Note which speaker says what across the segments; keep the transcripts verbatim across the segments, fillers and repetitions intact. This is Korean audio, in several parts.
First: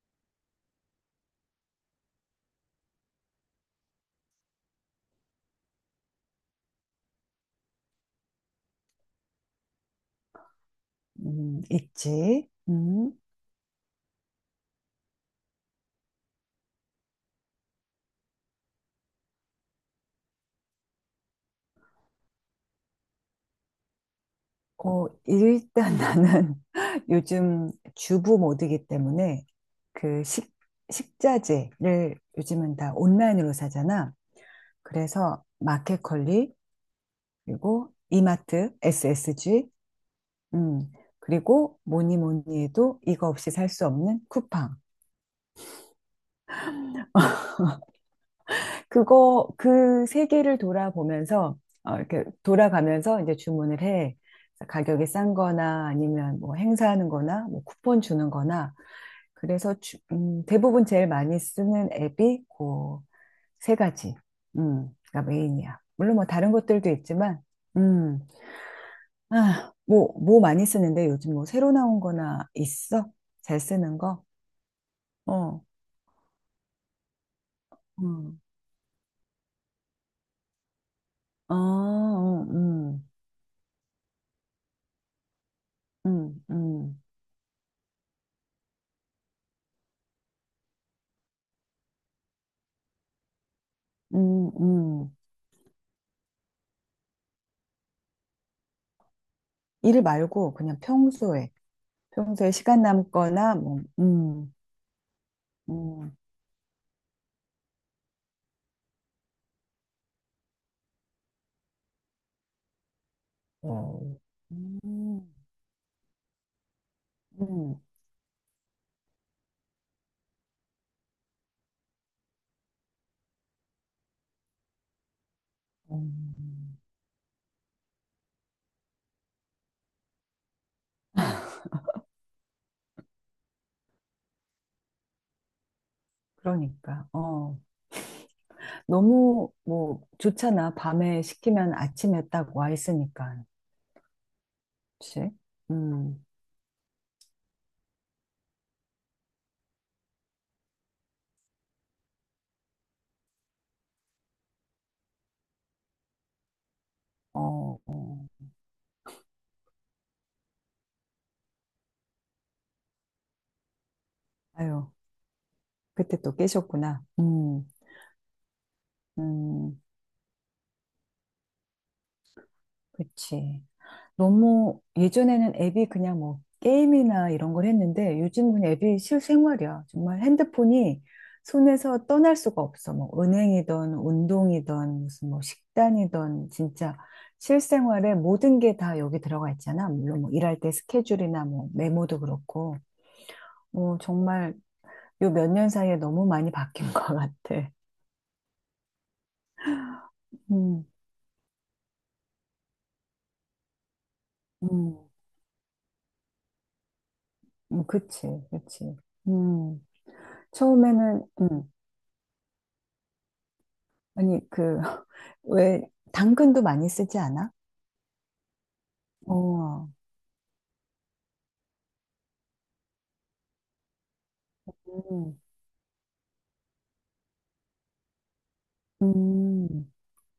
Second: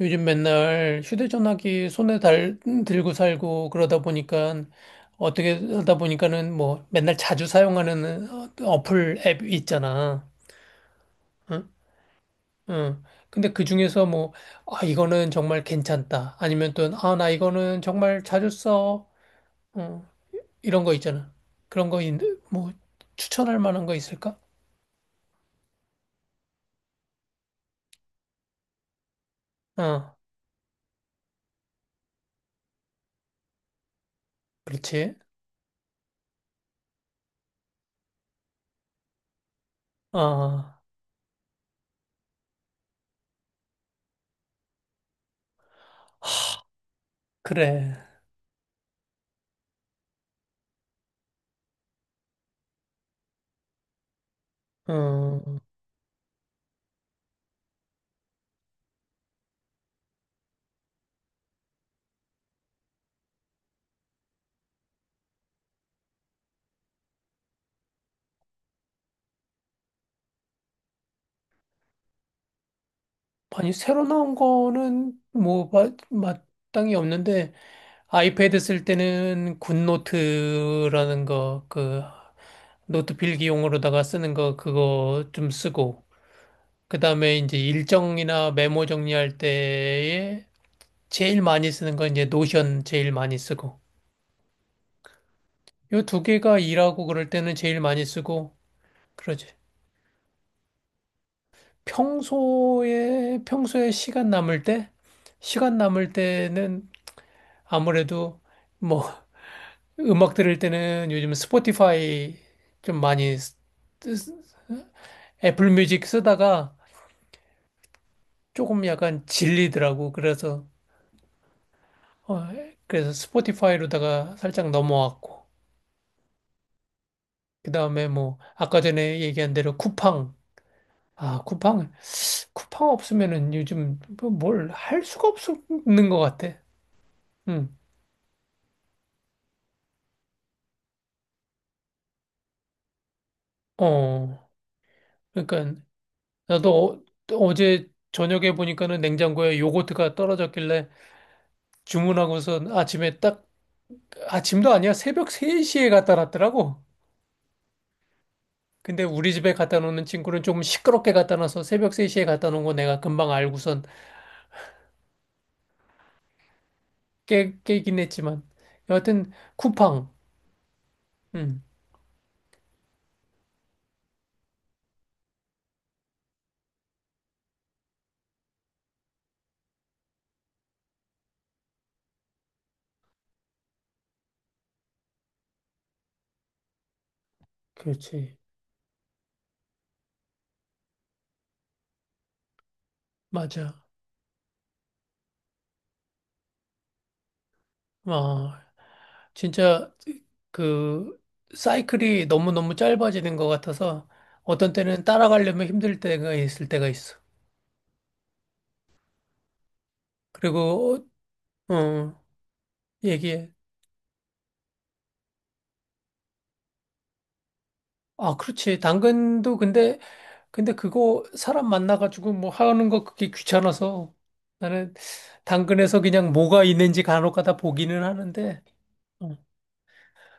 Speaker 1: 요즘 맨날 휴대전화기 손에 달, 들고 살고 그러다 보니까 어떻게 하다 보니까는 뭐 맨날 자주 사용하는 어- 어플 앱 있잖아.
Speaker 2: 음,
Speaker 1: 응?
Speaker 2: 있지.
Speaker 1: 응.
Speaker 2: 음.
Speaker 1: 근데 그 중에서 뭐, 아, 이거는 정말 괜찮다. 아니면 또, 아, 나 이거는 정말 자주 써. 어, 이런 거 있잖아. 그런 거, 있- 뭐, 추천할 만한 거 있을까?
Speaker 2: 어, 일단 나는 요즘 주부 모드이기 때문에
Speaker 1: 어,
Speaker 2: 그 식, 식자재를 요즘은 다 온라인으로 사잖아.
Speaker 1: 그렇지.
Speaker 2: 그래서 마켓컬리, 그리고 이마트, 에스에스지,
Speaker 1: 어,
Speaker 2: 음, 그리고 뭐니 뭐니 해도 이거 없이 살 수 없는 쿠팡.
Speaker 1: 그래.
Speaker 2: 그거 그 세계를 돌아보면서 어, 이렇게 돌아가면서 이제 주문을 해. 그래서 가격이 싼
Speaker 1: 어.
Speaker 2: 거나 아니면 뭐 행사하는 거나 뭐 쿠폰 주는 거나 그래서 주- 음, 대부분 제일 많이 쓰는 앱이 그 세 가지. 음, 가 메인이야. 물론 뭐 다른 것들도 있지만 음. 아, 뭐 뭐 많이 쓰는데 요즘 뭐 새로 나온 거나 있어? 잘
Speaker 1: 아니,
Speaker 2: 쓰는
Speaker 1: 새로
Speaker 2: 거?
Speaker 1: 나온 거는
Speaker 2: 어.
Speaker 1: 뭐, 마, 마땅히 없는데,
Speaker 2: 음.
Speaker 1: 아이패드 쓸 때는 굿노트라는
Speaker 2: 아,
Speaker 1: 거, 그,
Speaker 2: 어, 음.
Speaker 1: 노트 필기용으로다가 쓰는 거, 그거 좀 쓰고,
Speaker 2: 음,
Speaker 1: 그
Speaker 2: 음.
Speaker 1: 다음에 이제 일정이나 메모 정리할 때에 제일 많이 쓰는 건 이제 노션 제일 많이 쓰고,
Speaker 2: 음, 음.
Speaker 1: 요 두 개가 일하고 그럴 때는 제일 많이 쓰고, 그러지.
Speaker 2: 일 말고 그냥 평소에 평소에 시간
Speaker 1: 평소에,
Speaker 2: 남거나 뭐
Speaker 1: 평소에 시간
Speaker 2: 음,
Speaker 1: 남을 때, 시간 남을
Speaker 2: 음,
Speaker 1: 때는 아무래도 뭐, 음악 들을 때는 요즘 스포티파이 좀 많이 쓰-
Speaker 2: 어,
Speaker 1: 쓰-
Speaker 2: 음,
Speaker 1: 애플 뮤직 쓰다가
Speaker 2: 음,
Speaker 1: 조금 약간 질리더라고. 그래서 어, 그래서 스포티파이로다가 살짝 넘어왔고.
Speaker 2: 음.
Speaker 1: 그다음에 뭐 아까 전에 얘기한 대로 쿠팡. 아, 쿠팡. 쿠팡 없으면은 요즘 뭐 뭘할 수가 없는 것 같아.
Speaker 2: 그러니까 어
Speaker 1: 응.
Speaker 2: 너무 뭐 좋잖아, 밤에 시키면 아침에 딱 와 있으니까.
Speaker 1: 어.
Speaker 2: 그치?
Speaker 1: 그러니까
Speaker 2: 음,
Speaker 1: 나도 어, 어제 저녁에 보니까는 냉장고에 요거트가 떨어졌길래 주문하고서 아침에 딱 아침도 아니야. 새벽 세 시에 갖다 놨더라고.
Speaker 2: 어, 어.
Speaker 1: 근데 우리 집에 갖다 놓는 친구는 조금 시끄럽게 갖다 놔서 새벽 세 시에 갖다 놓은 거 내가 금방 알고선
Speaker 2: 아유, 그때 또 깨셨구나.
Speaker 1: 깨,
Speaker 2: 음,
Speaker 1: 깨긴 했지만. 여하튼,
Speaker 2: 음.
Speaker 1: 쿠팡. 응,
Speaker 2: 그치. 너무 예전에는 앱이 그냥 뭐 게임이나 이런 걸 했는데 요즘은 앱이 실생활이야. 정말 핸드폰이 손에서 떠날 수가 없어. 뭐 은행이든 운동이든 무슨 뭐 식단이든 진짜 실생활에
Speaker 1: 그렇지.
Speaker 2: 모든 게 다 여기 들어가 있잖아. 물론 뭐 일할 때 스케줄이나 뭐 메모도 그렇고.
Speaker 1: 맞아.
Speaker 2: 뭐 정말 요 몇 년 사이에 너무 많이 바뀐 것 같아.
Speaker 1: 아, 진짜,
Speaker 2: 음,
Speaker 1: 그, 사이클이 너무너무 짧아지는 것 같아서 어떤
Speaker 2: 음,
Speaker 1: 때는 따라가려면 힘들 때가 있을 때가 있어.
Speaker 2: 음, 그치, 그치. 음,
Speaker 1: 그리고,
Speaker 2: 처음에는, 음,
Speaker 1: 어, 어, 얘기해.
Speaker 2: 아니, 그, 왜, 당근도 많이 쓰지 않아?
Speaker 1: 아, 그렇지. 당근도
Speaker 2: 어,
Speaker 1: 근데 근데 그거 사람 만나가지고 뭐 하는 거 그게 귀찮아서 나는
Speaker 2: 음.
Speaker 1: 당근에서 그냥 뭐가 있는지 간혹 가다 보기는 하는데. 어.
Speaker 2: 음,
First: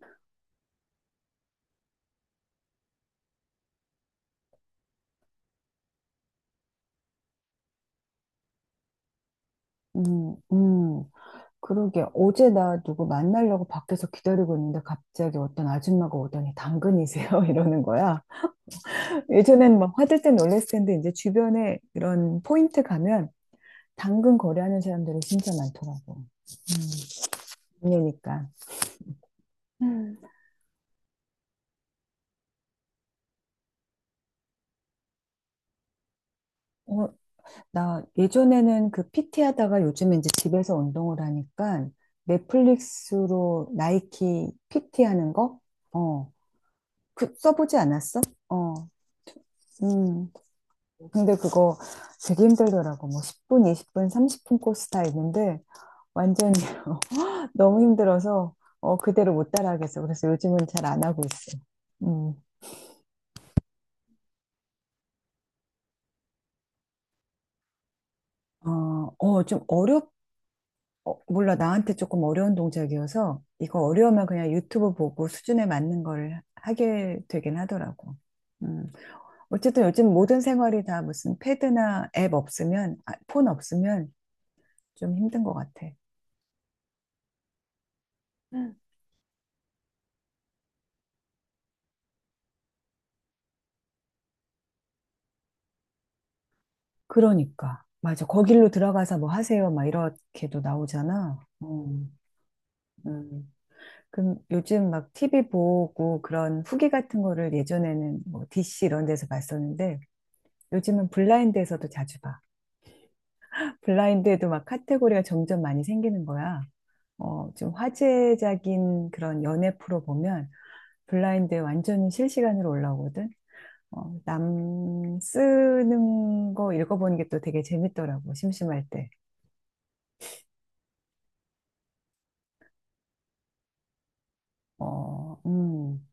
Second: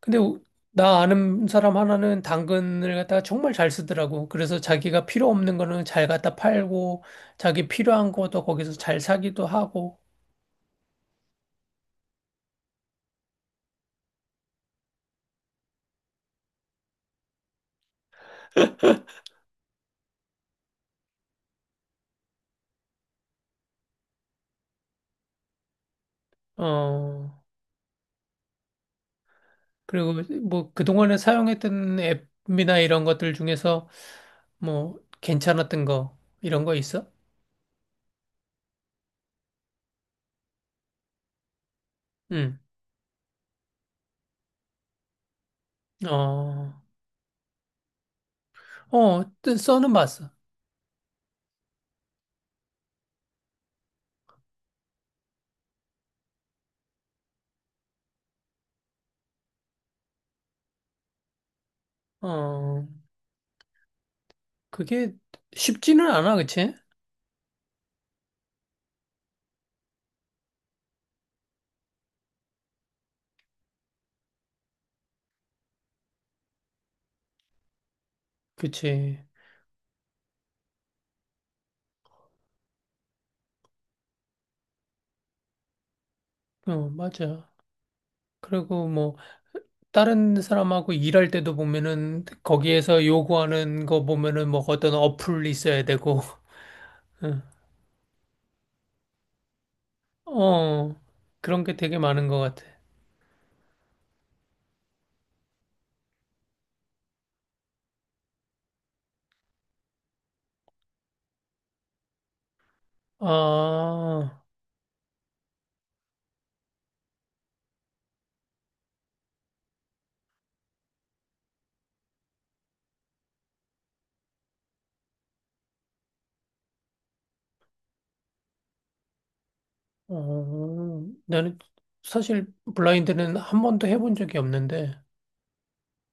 Speaker 1: 근데 우- 나 아는 사람 하나는 당근을 갖다가 정말 잘 쓰더라고. 그래서 자기가 필요 없는 거는 잘 갖다 팔고 자기 필요한 것도 거기서 잘 사기도 하고.
Speaker 2: 음, 음. 그러게. 어제 나 누구 만나려고 밖에서 기다리고 있는데 갑자기 어떤 아줌마가 오더니, 당근이세요? 이러는 거야. 예전엔 막 화들짝 놀랐을 텐데 이제 주변에 이런 포인트 가면 당근 거래하는 사람들이 진짜 많더라고.
Speaker 1: 어.
Speaker 2: 음, 이니까.
Speaker 1: 그리고 뭐 그동안에 사용했던 앱이나 이런 것들 중에서 뭐 괜찮았던 거 이런 거
Speaker 2: 어,
Speaker 1: 있어?
Speaker 2: 나 예전에는 그 피티 하다가 요즘 이제 집에서 운동을 하니까
Speaker 1: 응.
Speaker 2: 넷플릭스로 나이키 피티 하는 거? 어,
Speaker 1: 어.
Speaker 2: 그 써보지 않았어? 어,
Speaker 1: 어, 뜨- 써는
Speaker 2: 음.
Speaker 1: 봤어.
Speaker 2: 근데 그거 되게 힘들더라고. 뭐 십 분, 이십 분, 삼십 분 코스 다 있는데 완전 너무 힘들어서 어, 그대로 못 따라하겠어. 그래서 요즘은 잘 안 하고 있어. 음.
Speaker 1: 어, 그게 쉽지는 않아, 그치?
Speaker 2: 어, 어, 좀 어렵, 어, 몰라, 나한테 조금 어려운 동작이어서 이거 어려우면 그냥 유튜브 보고 수준에 맞는 걸 하게 되긴 하더라고. 음,
Speaker 1: 그치.
Speaker 2: 어쨌든 요즘 모든 생활이 다 무슨 패드나 앱 없으면, 아, 폰 없으면 좀 힘든 것 같아.
Speaker 1: 어, 맞아.
Speaker 2: 음.
Speaker 1: 그리고 뭐, 다른 사람하고 일할 때도 보면은, 거기에서 요구하는 거 보면은, 뭐, 어떤 어플이 있어야 되고,
Speaker 2: 그러니까. 맞아. 거길로 들어가서 뭐 하세요, 막 이렇게도
Speaker 1: 어,
Speaker 2: 나오잖아.
Speaker 1: 그런 게 되게
Speaker 2: 음,
Speaker 1: 많은 것 같아.
Speaker 2: 음. 그럼 요즘 막 티비 보고 그런 후기 같은 거를 예전에는 뭐 디씨 이런 데서 봤었는데 요즘은 블라인드에서도 자주 봐.
Speaker 1: 아,
Speaker 2: 블라인드에도 막 카테고리가 점점 많이 생기는 거야. 어, 좀 화제적인 그런 연애 프로 보면 블라인드에 완전히 실시간으로 올라오거든. 어, 남 쓰는 거 읽어보는 게 또 되게 재밌더라고, 심심할 때.
Speaker 1: 어, 나는 사실 블라인드는 한 번도 해본 적이 없는데,
Speaker 2: 어, 음.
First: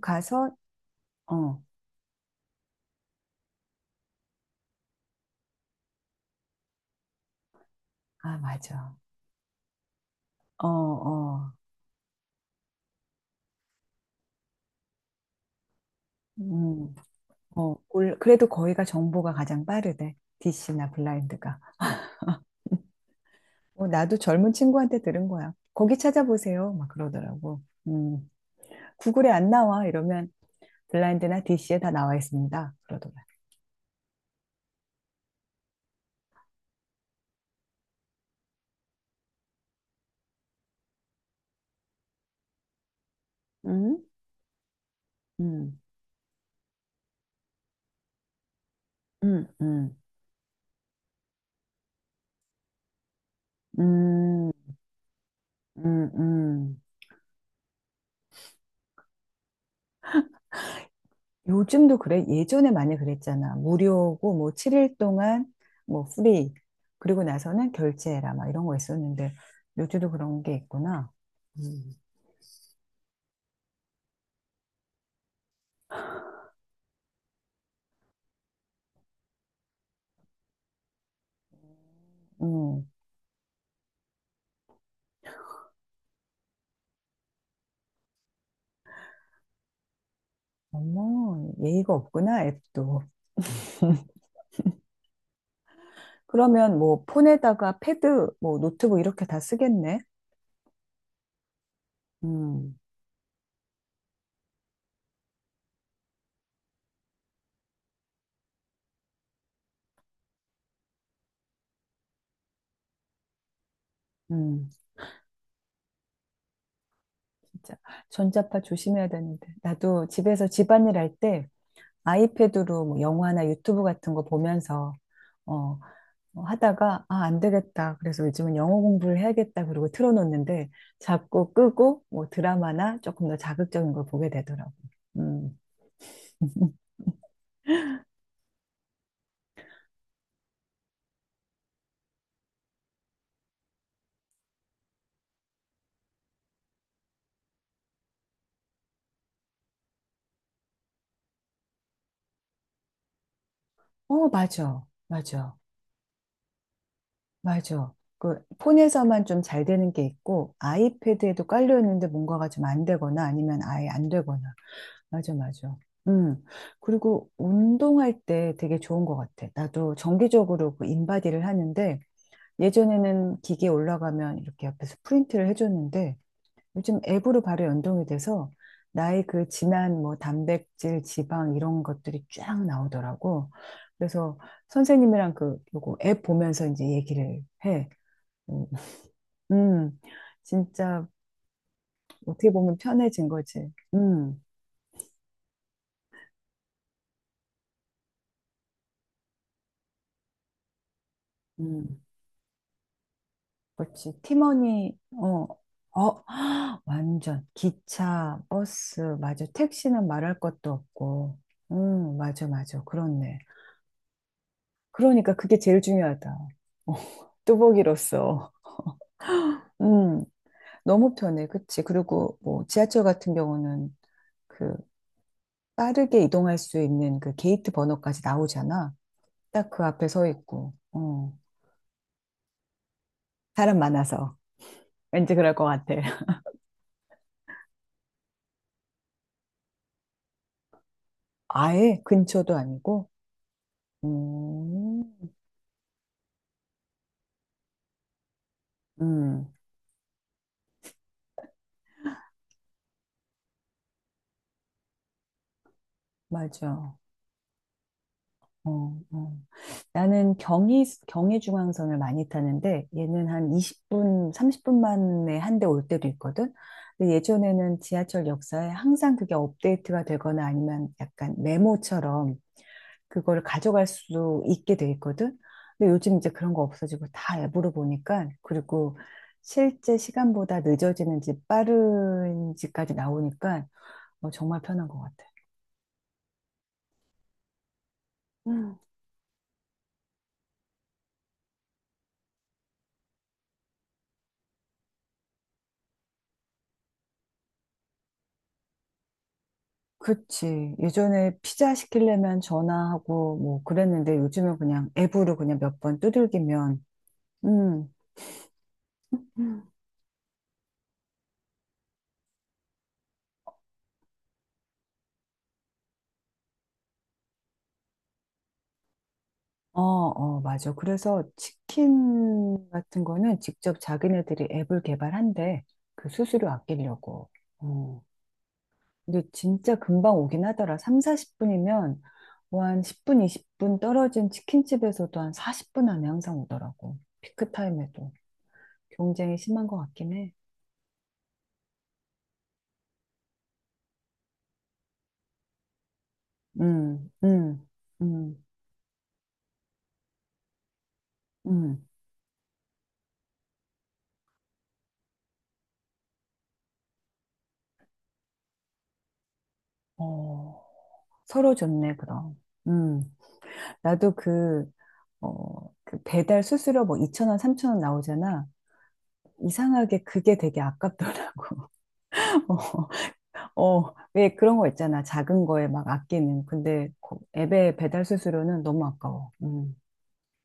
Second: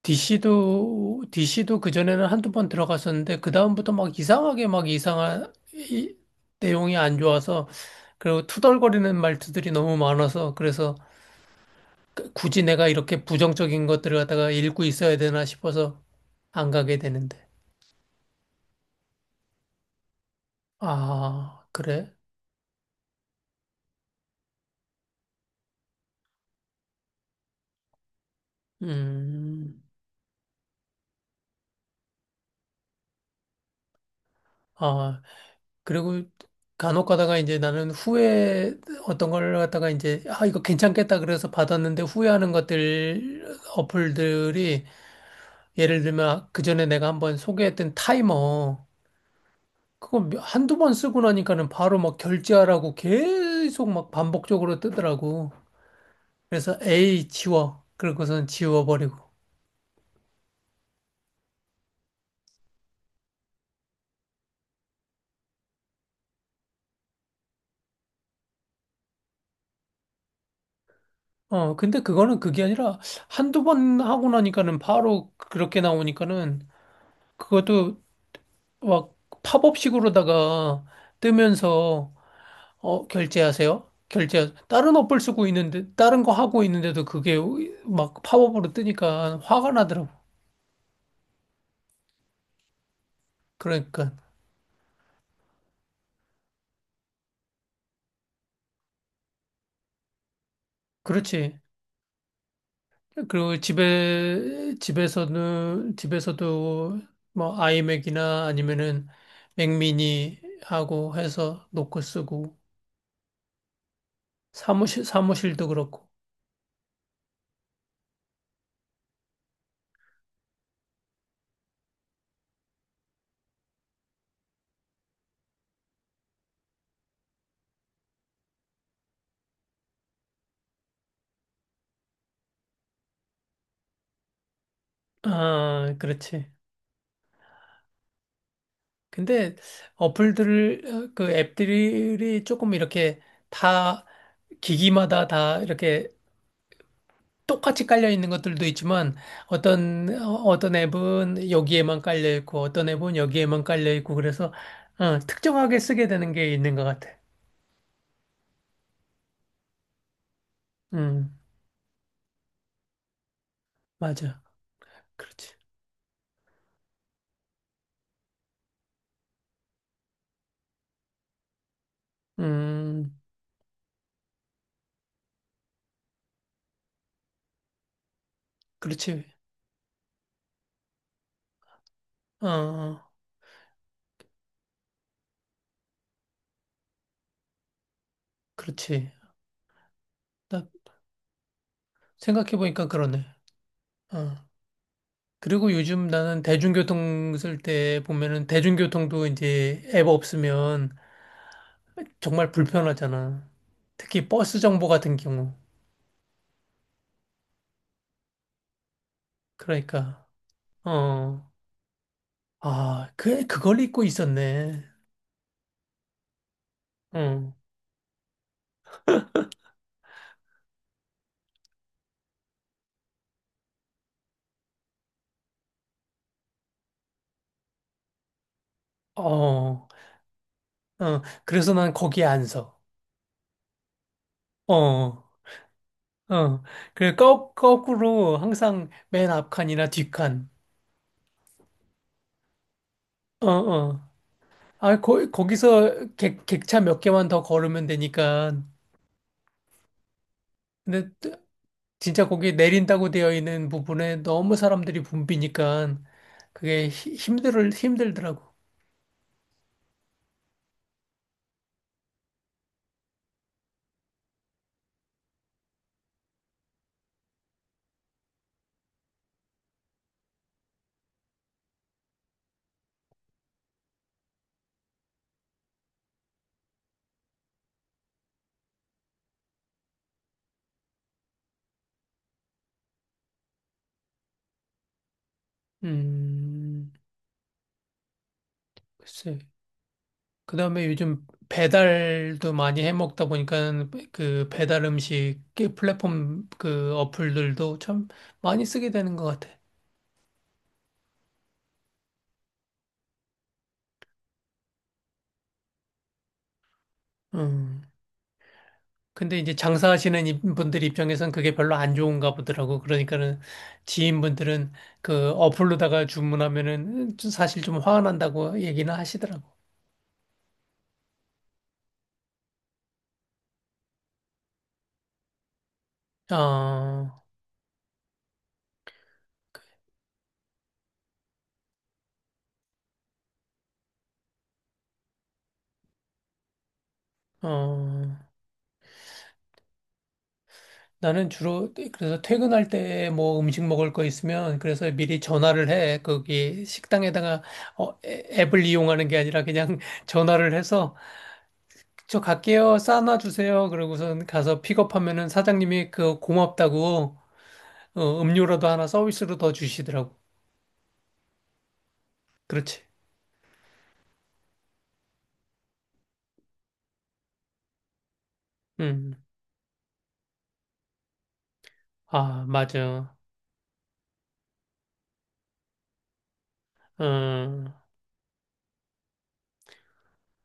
Speaker 2: 가서,
Speaker 1: 디씨도,
Speaker 2: 어,
Speaker 1: 디씨도 그전에는 한두 번 들어갔었는데, 그다음부터 막 이상하게 막 이상한 이, 내용이 안 좋아서,
Speaker 2: 아,
Speaker 1: 그리고
Speaker 2: 맞아.
Speaker 1: 투덜거리는 말투들이 너무 많아서,
Speaker 2: 어,
Speaker 1: 그래서
Speaker 2: 어,
Speaker 1: 굳이 내가 이렇게 부정적인 것들을 갖다가 읽고 있어야 되나 싶어서 안
Speaker 2: 음,
Speaker 1: 가게 되는데.
Speaker 2: 어, 올- 그래도 거기가 정보가 가장 빠르대. 디씨나 블라인드가.
Speaker 1: 아, 그래?
Speaker 2: 어, 나도 젊은 친구한테 들은 거야. 거기 찾아보세요, 막 그러더라고. 음. 구글에 안
Speaker 1: 음,
Speaker 2: 나와 이러면 블라인드나 디씨에 다 나와 있습니다, 그러더라고요.
Speaker 1: 아, 그리고 간혹 가다가 이제 나는 후회 어떤 걸 갖다가 이제, 아, 이거 괜찮겠다 그래서 받았는데 후회하는 것들,
Speaker 2: 음,
Speaker 1: 어플들이
Speaker 2: 음,
Speaker 1: 예를 들면 그전에 내가 한번 소개했던 타이머
Speaker 2: 음, 음,
Speaker 1: 그거 몇- 한두 번 쓰고 나니까는 바로 막 결제하라고 계속 막
Speaker 2: 음,
Speaker 1: 반복적으로 뜨더라고.
Speaker 2: 음,
Speaker 1: 그래서
Speaker 2: 음.
Speaker 1: 에이 지워. 그러고선 지워버리고.
Speaker 2: 요즘도 그래. 예전에 많이 그랬잖아. 무료고 뭐 칠 일 동안 뭐 프리, 그리고 나서는 결제해라, 막 이런 거 있었는데 요즘도 그런 게 있구나. 음,
Speaker 1: 어 근데 그거는 그게 아니라 한두 번 하고 나니까는 바로 그렇게 나오니까는 그것도 막 팝업식으로다가 뜨면서
Speaker 2: 음.
Speaker 1: 어 결제하세요. 결제 다른 어플 쓰고 있는데 다른 거 하고 있는데도 그게 막 팝업으로 뜨니까 화가 나더라고.
Speaker 2: 어머, 예의가 없구나, 앱도.
Speaker 1: 그러니까
Speaker 2: 그러면 뭐 폰에다가 패드, 뭐 노트북 이렇게 다 쓰겠네.
Speaker 1: 그렇지.
Speaker 2: 음,
Speaker 1: 그리고 집에 집에서는 집에서도 뭐 아이맥이나 아니면은 맥미니 하고 해서 노크 쓰고
Speaker 2: 음.
Speaker 1: 사무실 사무실도 그렇고.
Speaker 2: 진짜 전자파 조심해야 되는데. 나도 집에서 집안일 할 때 아이패드로 뭐 영화나 유튜브 같은 거 보면서 어, 어, 하다가, 아, 안 되겠다, 그래서 요즘은 영어 공부를 해야겠다, 그러고 틀어놓는데 자꾸 끄고 뭐 드라마나 조금 더 자극적인 걸 보게 되더라고. 음.
Speaker 1: 아, 그렇지. 근데 어플들을 어, 그 앱들이 조금 이렇게 다 기기마다 다 이렇게 똑같이 깔려 있는 것들도 있지만 어떤 어, 어떤 앱은 여기에만 깔려 있고 어떤 앱은 여기에만 깔려 있고
Speaker 2: 어,
Speaker 1: 그래서
Speaker 2: 맞아.
Speaker 1: 어,
Speaker 2: 맞아.
Speaker 1: 특정하게 쓰게 되는 게 있는 것 같아.
Speaker 2: 맞아. 그 폰에서만 좀 잘 되는 게 있고
Speaker 1: 음,
Speaker 2: 아이패드에도 깔려 있는데 뭔가가 좀 안 되거나 아니면 아예 안 되거나.
Speaker 1: 맞아.
Speaker 2: 맞아,
Speaker 1: 그렇지.
Speaker 2: 맞아. 음. 그리고 운동할 때 되게 좋은 것 같아. 나도 정기적으로 그 인바디를 하는데
Speaker 1: 음,
Speaker 2: 예전에는 기계에 올라가면 이렇게 옆에서 프린트를 해줬는데 요즘 앱으로 바로 연동이 돼서
Speaker 1: 그렇지.
Speaker 2: 나의 그 진한 뭐 단백질, 지방 이런 것들이
Speaker 1: 어,
Speaker 2: 쫙
Speaker 1: 어,
Speaker 2: 나오더라고. 그래서 선생님이랑 그 요거 앱 보면서 이제 얘기를 해. 음,
Speaker 1: 그렇지.
Speaker 2: 음.
Speaker 1: 나
Speaker 2: 진짜 어떻게
Speaker 1: 생각해
Speaker 2: 보면
Speaker 1: 보니까 그러네.
Speaker 2: 편해진 거지.
Speaker 1: 어.
Speaker 2: 음,
Speaker 1: 그리고 요즘 나는 대중교통 쓸 때 보면은 대중교통도 이제 앱 없으면
Speaker 2: 음.
Speaker 1: 정말 불편하잖아.
Speaker 2: 그렇지.
Speaker 1: 특히 버스 정보
Speaker 2: 팀원이,
Speaker 1: 같은
Speaker 2: 어,
Speaker 1: 경우.
Speaker 2: 어, 완전. 기차, 버스, 맞아. 택시는
Speaker 1: 그러니까
Speaker 2: 말할 것도 없고.
Speaker 1: 어.
Speaker 2: 음, 맞아, 맞아.
Speaker 1: 아,
Speaker 2: 그렇네.
Speaker 1: 그, 그걸 입고 있었네.
Speaker 2: 그러니까 그게 제일 중요하다. 어,
Speaker 1: 응,
Speaker 2: 뚜벅이로서. 음, 너무 편해. 그치. 그리고 뭐 지하철 같은 경우는 그 빠르게 이동할 수 있는 그 게이트 번호까지 나오잖아. 딱 그
Speaker 1: 어,
Speaker 2: 앞에 서 있고.
Speaker 1: 어,
Speaker 2: 어,
Speaker 1: 그래서 난 거기에 안 서.
Speaker 2: 사람 많아서.
Speaker 1: 어, 어.
Speaker 2: 왠지 그럴 것 같아.
Speaker 1: 그래, 거, 거꾸로 항상 맨 앞칸이나 뒷칸.
Speaker 2: 아예 근처도 아니고.
Speaker 1: 어, 어. 아,
Speaker 2: 음.
Speaker 1: 거, 거기서 객, 객차 몇 개만 더 걸으면 되니까.
Speaker 2: 음.
Speaker 1: 근데 또 진짜 거기 내린다고 되어 있는 부분에 너무 사람들이 붐비니까 그게
Speaker 2: 맞아.
Speaker 1: 힘들, 힘들더라고.
Speaker 2: 어, 어. 나는 경의, 경의중앙선을 많이 타는데 얘는 한 이십 분, 삼십 분 만에 한 대 올 때도 있거든. 근데 예전에는 지하철 역사에 항상 그게 업데이트가 되거나 아니면 약간 메모처럼 그걸 가져갈 수 있게 돼 있거든. 근데 요즘 이제 그런 거 없어지고 다 앱으로 보니까, 그리고 실제 시간보다 늦어지는지 빠른지까지 나오니까 어, 정말 편한 것 같아.
Speaker 1: 음, 글쎄. 그다음에 요즘 배달도 많이 해 먹다 보니까 그 배달 음식 그 플랫폼 그 어플들도 참 많이 쓰게 되는 것 같아.
Speaker 2: 그치. 예전에 피자 시키려면 전화하고 뭐 그랬는데 요즘은 그냥 앱으로 그냥 몇 번 두들기면.
Speaker 1: 음.
Speaker 2: 음,
Speaker 1: 근데 이제 장사하시는 이- 분들 입장에선 그게 별로 안 좋은가 보더라고. 그러니까는 지인분들은 그 어플로다가 주문하면은 좀 사실 좀 화가 난다고 얘기는 하시더라고.
Speaker 2: 어, 어, 맞아. 그래서 치킨 같은 거는 직접 자기네들이 앱을 개발한대. 그 수수료
Speaker 1: 어,
Speaker 2: 아끼려고. 어. 근데 진짜 금방 오긴 하더라. 삼, 사십 분이면 뭐 한 십 분, 이십 분 떨어진 치킨집에서도 한 사십 분 안에 항상 오더라고. 피크 타임에도.
Speaker 1: 어.
Speaker 2: 경쟁이 심한 것 같긴 해.
Speaker 1: 나는 주로 그, 그래서 퇴근할 때 뭐 음식 먹을 거 있으면 그래서 미리 전화를 해. 거기
Speaker 2: 음,
Speaker 1: 식당에다가
Speaker 2: 음,
Speaker 1: 어, 애-
Speaker 2: 음.
Speaker 1: 앱을 이용하는 게 아니라 그냥 전화를 해서
Speaker 2: 음,
Speaker 1: 저 갈게요. 싸놔 주세요. 그러고선 가서 픽업하면은 사장님이 그 고맙다고 어, 음료라도 하나 서비스로 더 주시더라고.
Speaker 2: 어, 서로 좋네, 그럼.
Speaker 1: 그렇지.
Speaker 2: 음, 나도 그, 어, 그 배달 수수료 뭐 이천 원, 삼천 원 나오잖아.
Speaker 1: 음.
Speaker 2: 이상하게 그게 되게 아깝더라고.
Speaker 1: 아, 맞아.
Speaker 2: 어, 어, 왜, 그런 거 있잖아, 작은 거에 막 아끼는. 근데 그 앱의
Speaker 1: 어.
Speaker 2: 배달 수수료는 너무 아까워. 음.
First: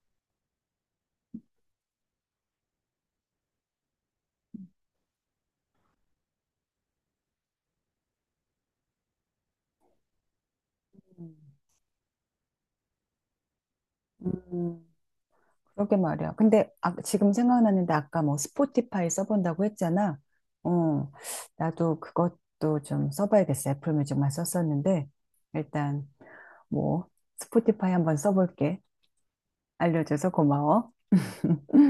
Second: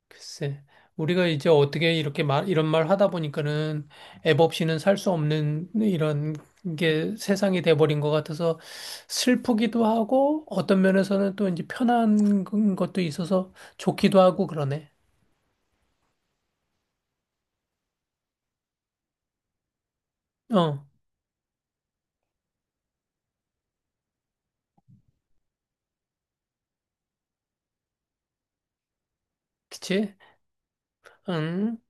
Speaker 1: 글쎄, 우리가 이제 어떻게 이렇게 말, 이런 말 하다 보니까는 앱 없이는 살 수 없는 이런 게 세상이 돼버린 것 같아서 슬프기도 하고 어떤 면에서는 또 이제 편한 것도 있어서 좋기도 하고
Speaker 2: 음,
Speaker 1: 그러네.
Speaker 2: 그러게 말이야. 근데, 아, 지금 생각나는데 아까 뭐 스포티파이 써본다고 했잖아.
Speaker 1: 어,
Speaker 2: 어, 나도 그것도 좀 써봐야겠어. 애플뮤직만 썼었는데 일단 뭐, 스포티파이 한번 써볼게.
Speaker 1: 그치?
Speaker 2: 알려줘서 고마워.
Speaker 1: 응.